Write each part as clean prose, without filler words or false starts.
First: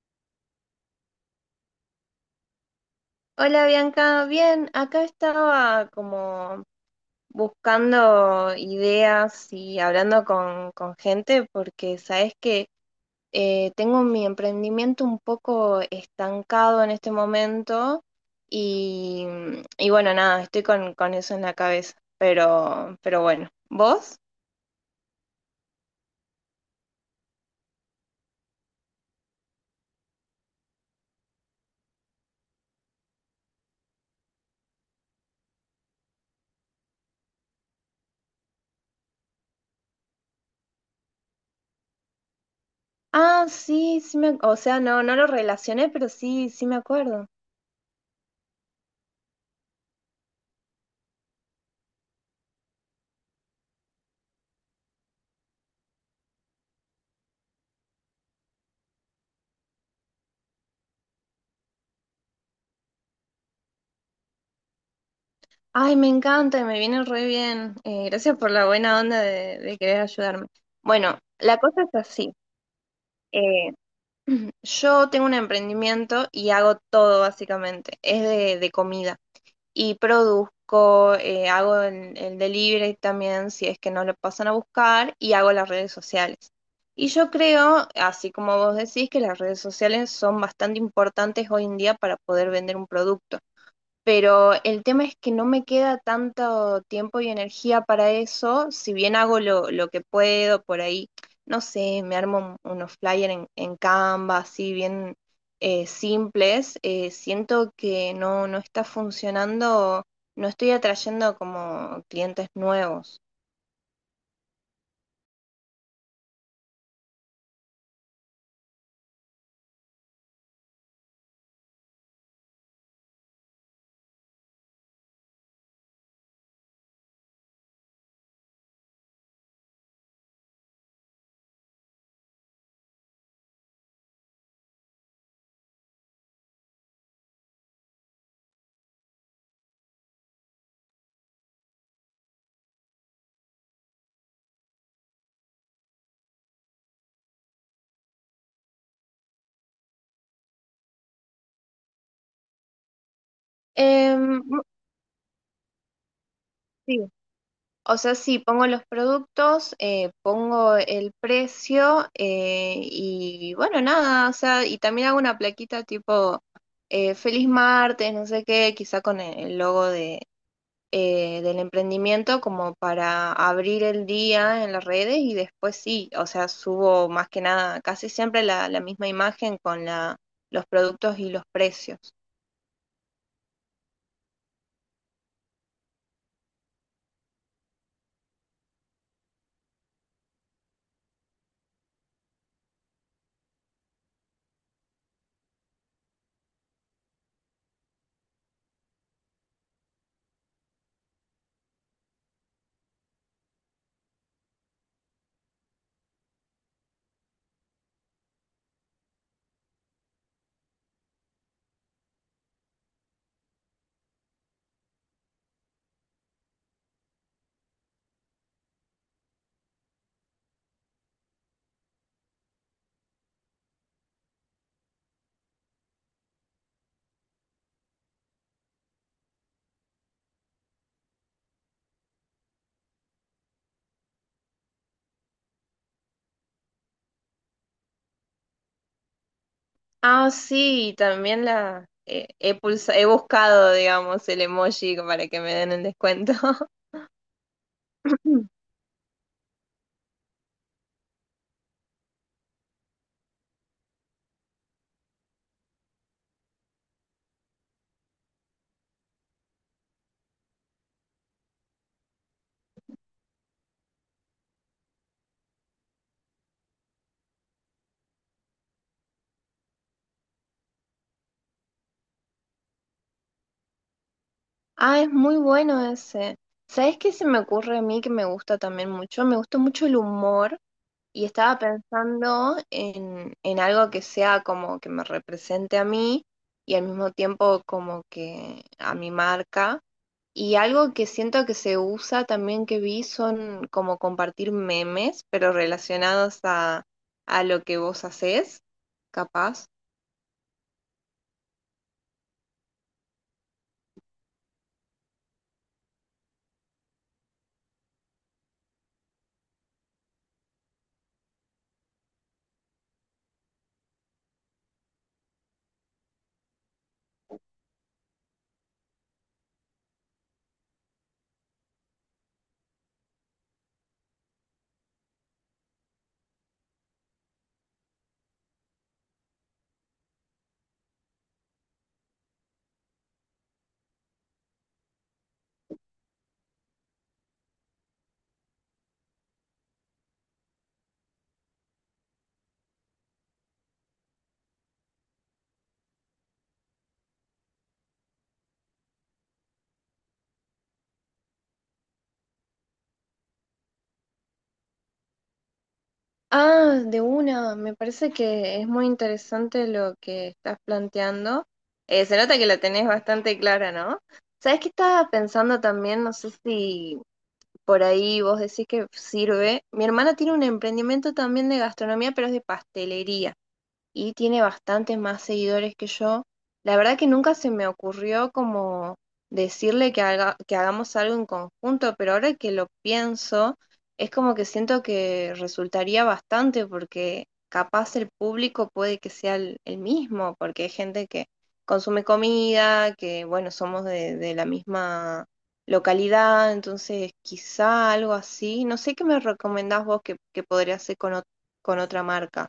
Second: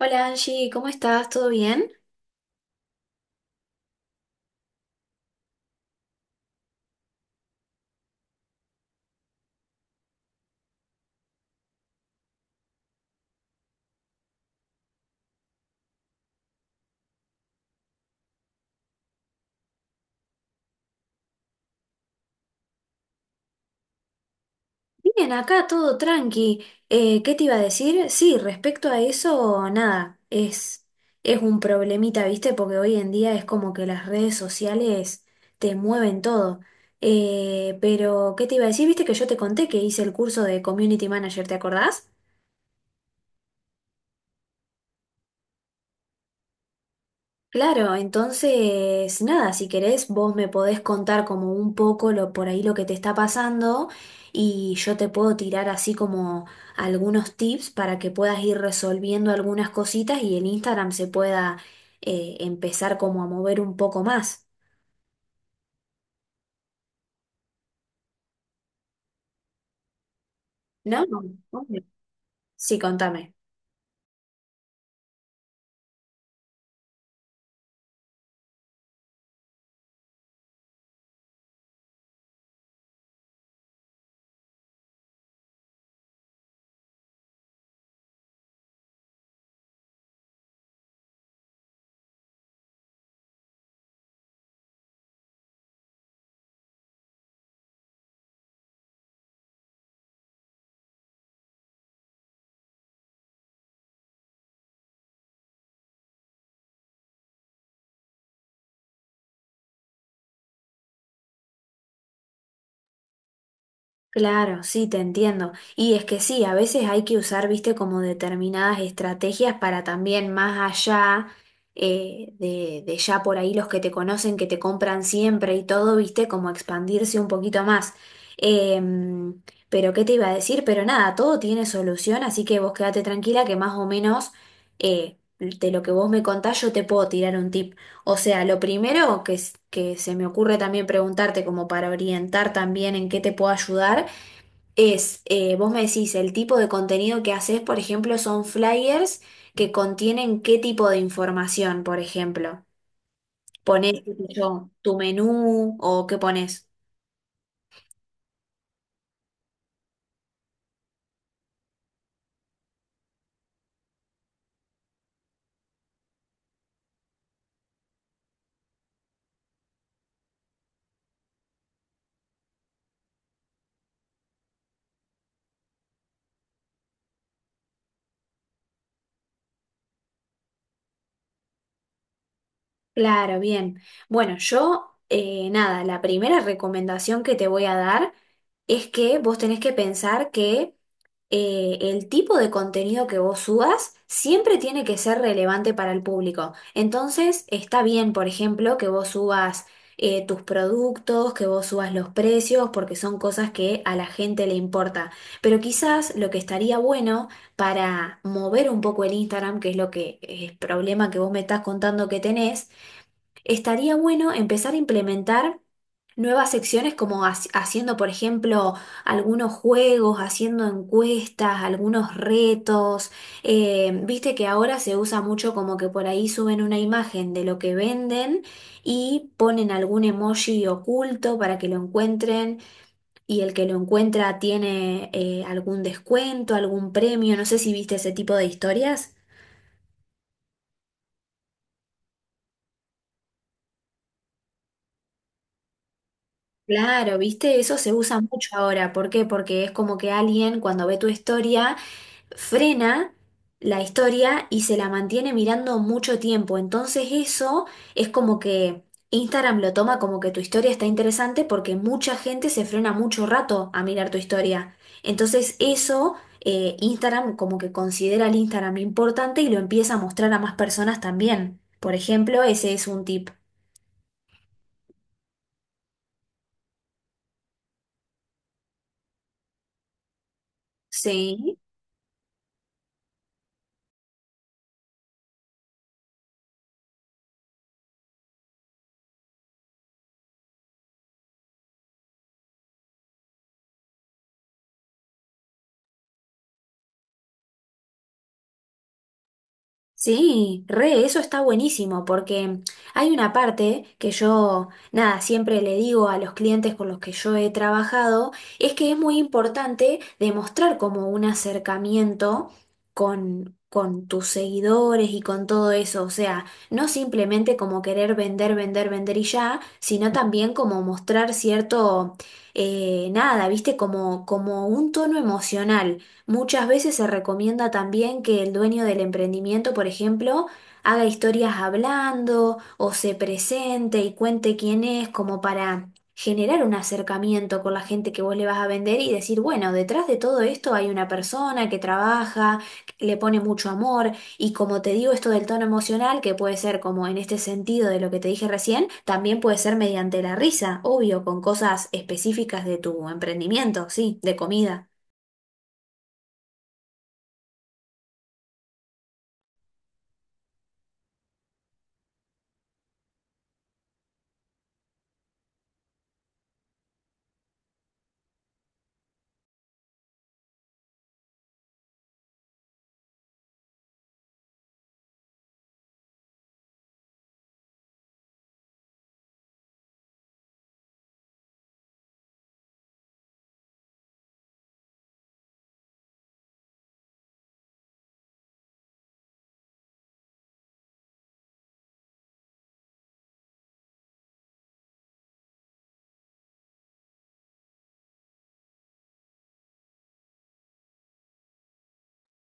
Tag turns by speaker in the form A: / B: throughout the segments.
A: Hola Angie, ¿cómo estás? ¿Todo bien?
B: Hola Bianca, bien, acá estaba como buscando ideas y hablando con gente porque sabes que tengo mi emprendimiento un poco estancado en este momento y, y bueno, nada, estoy con eso en la cabeza, pero bueno, ¿vos?
A: Bien, acá todo tranqui. ¿Qué te iba a decir? Sí, respecto a eso, nada, es un problemita, ¿viste? Porque hoy en día es como que las redes sociales te mueven todo. Pero, ¿qué te iba a decir? ¿Viste que yo te conté que hice el curso de Community Manager, ¿te acordás?
B: Ah, sí, sí me, o sea, no, no lo relacioné, pero sí, sí me acuerdo.
A: Claro, entonces, nada, si querés, vos me podés contar como un poco lo, por ahí lo que te está pasando y yo te puedo tirar así como algunos tips para que puedas ir resolviendo algunas cositas y el Instagram se pueda empezar como a mover un poco más,
B: Ay, me encanta y me viene re bien. Gracias por la buena onda de querer ayudarme.
A: ¿no?
B: Bueno, la cosa
A: Obvio.
B: es así.
A: Sí, contame.
B: Eh, yo tengo un emprendimiento y hago todo básicamente. Es de comida. Y produzco, hago el delivery también si es que no lo pasan a buscar y hago las redes sociales. Y yo creo, así como vos decís, que las redes sociales son bastante importantes hoy en día para poder vender un producto. Pero el tema es que no me queda tanto tiempo y energía para eso, si bien hago lo que puedo por ahí, no sé, me armo unos flyers en Canva, así bien, simples. Siento que no está funcionando, no estoy atrayendo como clientes nuevos.
A: Claro, sí, te entiendo. Y es que sí, a veces hay que usar, viste, como determinadas estrategias para también más allá de ya por ahí los que te conocen, que te compran siempre y todo, viste, como expandirse un poquito más. Em, pero ¿qué te iba a decir? Pero nada, todo tiene solución, así que vos quédate tranquila que más o menos de lo que vos me contás yo te puedo tirar un tip. O sea, lo primero que, que se me ocurre también preguntarte como para orientar también en qué te puedo ayudar es, vos me decís, el tipo de contenido que haces, por ejemplo, son flyers que contienen qué tipo de información, por ejemplo. ¿Ponés, qué sé
B: Em,
A: yo, tu menú o qué ponés?
B: sí. O sea, sí, pongo los productos, pongo el precio, y bueno, nada, o sea, y también hago una plaquita tipo Feliz martes, no sé qué, quizá con el logo de, del emprendimiento como para abrir el día en las redes y después sí, o sea, subo más que nada, casi siempre la misma imagen con la, los productos y los precios.
A: Claro, bien. Bueno, yo, nada, la primera recomendación que te voy a dar es que vos tenés que pensar que el tipo de contenido que vos subas siempre tiene que ser relevante para el público. Entonces, está bien, por ejemplo, que vos subas tus productos, que vos subas los precios, porque son cosas que a la gente le importa. Pero quizás lo que estaría bueno para mover un poco el Instagram, que es lo que es el problema que vos me estás contando que tenés, estaría bueno empezar a implementar nuevas secciones como haciendo, por ejemplo, algunos juegos, haciendo encuestas, algunos retos. Viste que ahora se usa mucho como que por ahí suben una imagen de lo que venden y ponen algún emoji oculto para que lo encuentren y el que lo encuentra tiene algún descuento, algún premio. No sé si viste ese tipo de historias.
B: Ah, sí, también he buscado, digamos, el emoji para que me den el descuento.
A: Claro, viste, eso se usa mucho ahora. ¿Por qué? Porque es como que alguien cuando ve tu historia frena la historia y se la mantiene mirando mucho tiempo. Entonces eso es como que Instagram lo toma como que tu historia está interesante porque mucha gente se frena mucho rato a mirar tu historia. Entonces eso Instagram como que considera el Instagram importante y lo empieza a mostrar a más personas también. Por ejemplo, ese es un tip.
B: Ah, es muy bueno ese. ¿Sabes qué se me ocurre a mí que me gusta también mucho? Me gusta mucho el humor y
A: Sí.
B: estaba pensando en algo que sea como que me represente a mí y al mismo tiempo como que a mi marca. Y algo que siento que se usa también que vi son como compartir memes, pero relacionados a lo que vos hacés, capaz.
A: Sí, re, eso está buenísimo porque hay una parte que yo, nada, siempre le digo a los clientes con los que yo he trabajado, es que es muy importante demostrar como un acercamiento con tus seguidores y con todo eso, o sea, no simplemente como querer vender, vender, vender y ya, sino también como mostrar cierto, nada, viste, como, como un tono emocional. Muchas veces se recomienda también que el dueño del emprendimiento, por ejemplo, haga historias hablando o se presente y cuente quién es, como para generar un acercamiento con la gente que vos le vas a vender y decir, bueno, detrás de todo esto hay una persona que trabaja, que le pone mucho amor y como te digo esto del tono emocional, que puede ser como en este sentido de lo que te dije recién, también puede ser mediante la risa, obvio, con cosas específicas de tu emprendimiento, sí, de comida.
B: Ah, de una, me parece que es muy interesante lo que estás planteando. Se nota que la tenés bastante clara, ¿no? ¿Sabés qué estaba pensando también? No sé si por ahí vos decís que sirve. Mi hermana tiene un emprendimiento también de gastronomía, pero es de pastelería, y tiene bastantes más seguidores que yo. La verdad que nunca se me ocurrió como decirle que que hagamos algo en conjunto, pero ahora que lo pienso, es como que siento que resultaría bastante porque capaz el público puede que sea el mismo, porque hay gente que consume comida, que bueno, somos de la misma localidad, entonces quizá algo así. No sé qué me recomendás vos que podría hacer con, con otra marca.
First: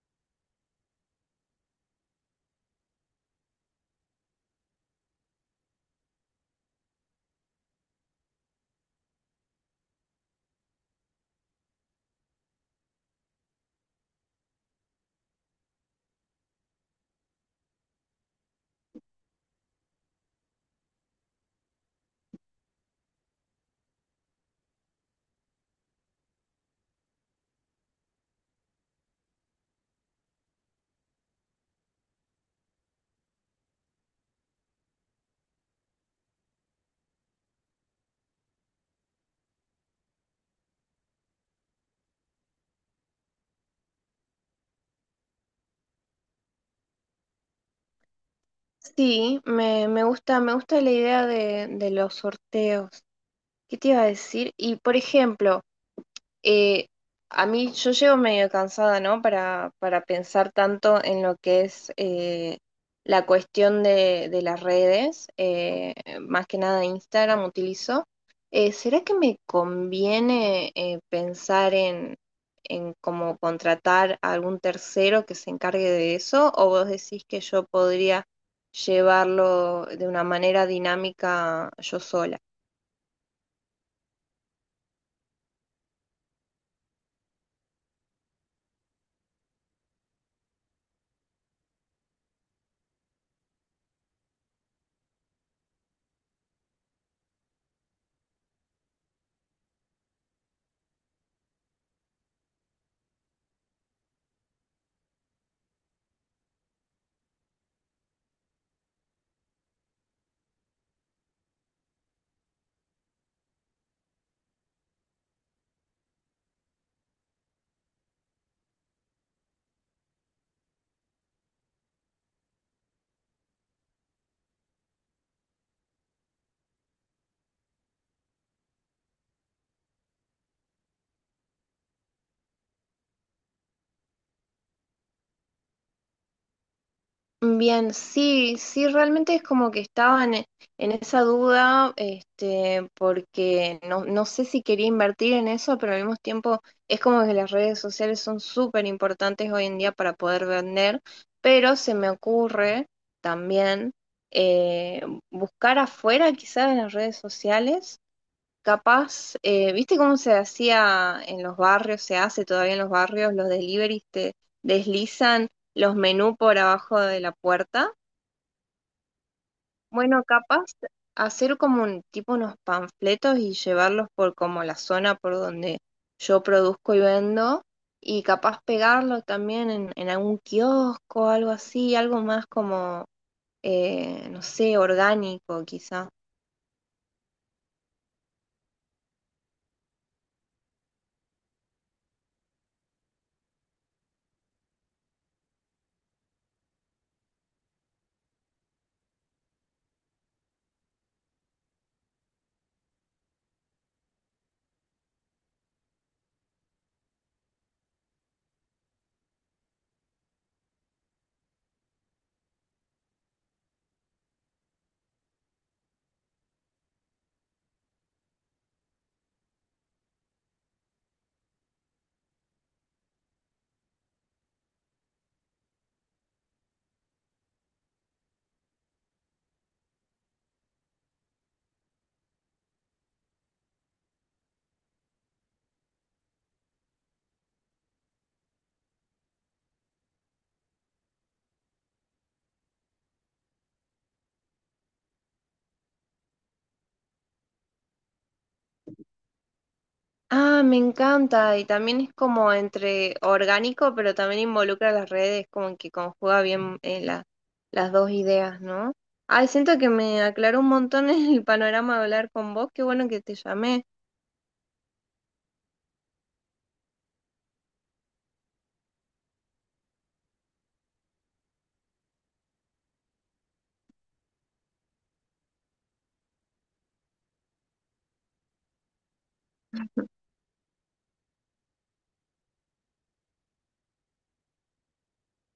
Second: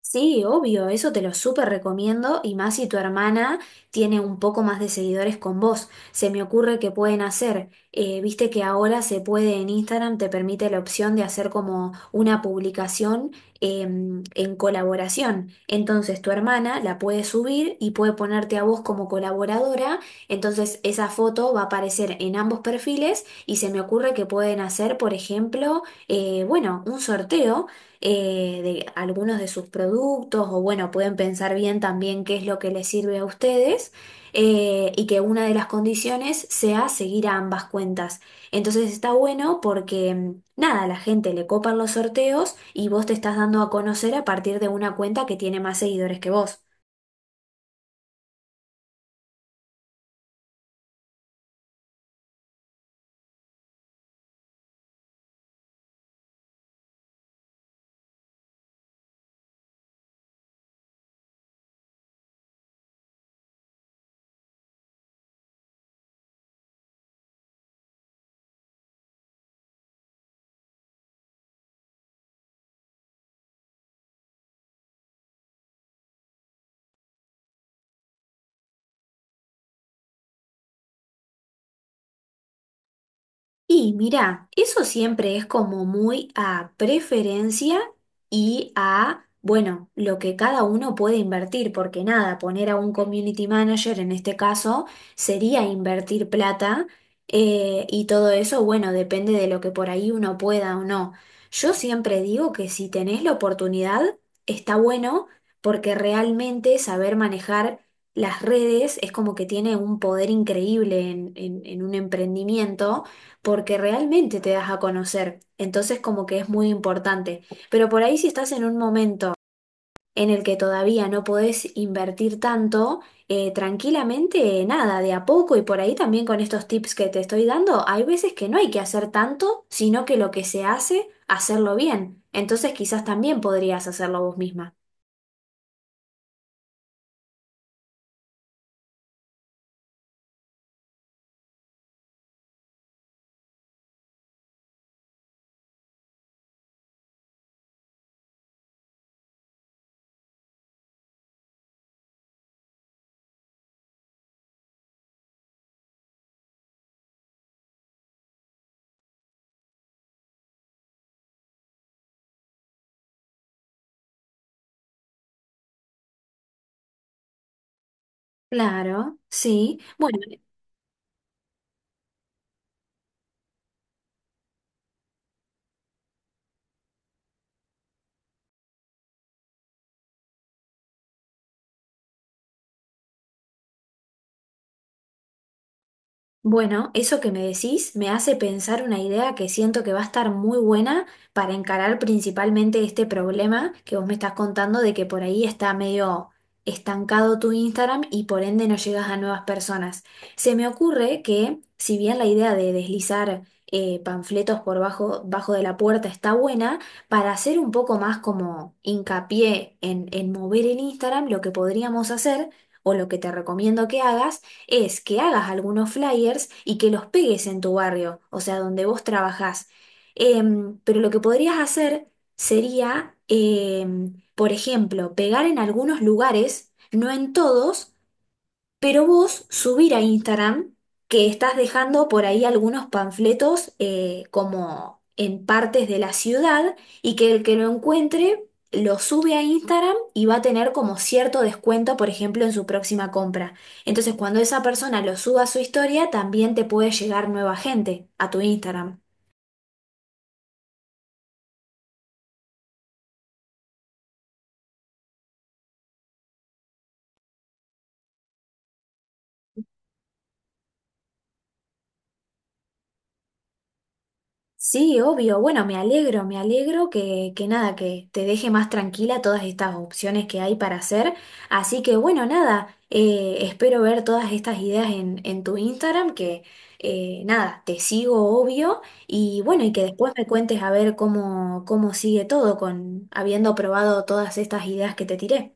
A: Sí, obvio, eso te lo súper recomiendo y más si tu hermana tiene un poco más de seguidores con vos. Se me ocurre que pueden hacer, viste que ahora se puede en Instagram, te permite la opción de hacer como una publicación en colaboración. Entonces tu hermana la puede subir y puede ponerte a vos como colaboradora, entonces esa foto va a aparecer en ambos perfiles y se me ocurre que pueden hacer, por ejemplo, bueno, un sorteo de algunos de sus productos o bueno, pueden pensar bien también qué es lo que les sirve a ustedes y que una de las condiciones sea seguir a ambas cuentas. Entonces está bueno porque nada, a la gente le copan los sorteos y vos te estás dando a conocer a partir de una cuenta que tiene más seguidores que vos.
B: Sí, me gusta la idea de los sorteos. ¿Qué te iba a decir? Y por ejemplo, eh, a mí yo llego medio cansada, ¿no? Para pensar tanto en lo que es, la cuestión de las redes. Más que nada Instagram utilizo. ¿Será que me conviene, pensar en cómo contratar a algún tercero que se encargue de eso? ¿O vos decís que yo podría llevarlo de una manera dinámica yo sola?
A: Y mira, eso siempre es como muy a preferencia y a, bueno, lo que cada uno puede invertir, porque nada, poner a un community manager en este caso sería invertir plata y todo eso, bueno, depende de lo que por ahí uno pueda o no. Yo siempre digo que si tenés la oportunidad, está bueno, porque realmente saber manejar las redes es como que tiene un poder increíble en en un emprendimiento porque realmente te das a conocer, entonces como que es muy importante. Pero por ahí si estás en un momento en el que todavía no podés invertir tanto, tranquilamente nada, de a poco y por ahí también con estos tips que te estoy dando, hay veces que no hay que hacer tanto, sino que lo que se hace, hacerlo bien. Entonces quizás también podrías hacerlo vos misma.
B: Bien, sí, sí, realmente es como que estaba en esa duda, este, porque no sé si quería invertir en eso, pero al mismo tiempo es como que las redes sociales son súper importantes hoy en día para poder vender, pero se me ocurre también, eh, buscar afuera quizás en las redes sociales. Capaz, ¿viste cómo se hacía en los barrios? Se hace todavía en los barrios, los deliveries te deslizan los menús por abajo de la puerta.
A: Claro, sí. Bueno.
B: Bueno, capaz hacer como un tipo unos panfletos y llevarlos por como la zona por donde yo produzco y vendo. Y capaz pegarlo también en algún kiosco, algo así, algo más como, no sé, orgánico quizá.
A: Bueno, eso que me decís me hace pensar una idea que siento que va a estar muy buena para encarar principalmente este problema que vos me estás contando de que por ahí está medio estancado tu Instagram y por ende no llegas a nuevas personas. Se me ocurre que si bien la idea de deslizar panfletos por bajo, bajo de la puerta está buena, para hacer un poco más como hincapié en mover el Instagram, lo que podríamos hacer o lo que te recomiendo que hagas, es que hagas algunos flyers y que los pegues en tu barrio, o sea, donde vos trabajás. Pero lo que podrías hacer sería, por ejemplo, pegar en algunos lugares, no en todos, pero vos subir a Instagram que estás dejando por ahí algunos panfletos como en partes de la ciudad y que el que lo encuentre lo sube a Instagram y va a tener como cierto descuento, por ejemplo, en su próxima compra. Entonces, cuando esa persona lo suba a su historia, también te puede llegar nueva gente a tu Instagram.
B: Ah, me encanta. Y también es como entre orgánico, pero también involucra las redes, como que conjuga bien, las dos ideas, ¿no? Ay, siento que me aclaró un montón el panorama de hablar con vos. Qué bueno que te llamé.
A: Sí, obvio. Bueno, me alegro que nada, que te deje más tranquila todas estas opciones que hay para hacer. Así que bueno, nada, espero ver todas estas ideas en tu Instagram, que nada, te sigo obvio. Y bueno, y que después me cuentes a ver cómo, cómo sigue todo con habiendo probado todas estas ideas que te tiré.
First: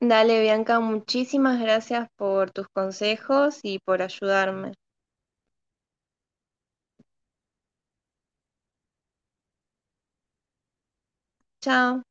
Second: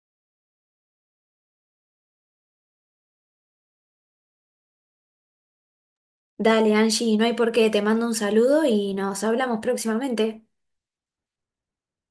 B: Dale, Bianca, muchísimas gracias por tus consejos y por ayudarme.
A: Dale, Angie, no hay por qué, te mando un saludo y nos hablamos próximamente.
B: Chao.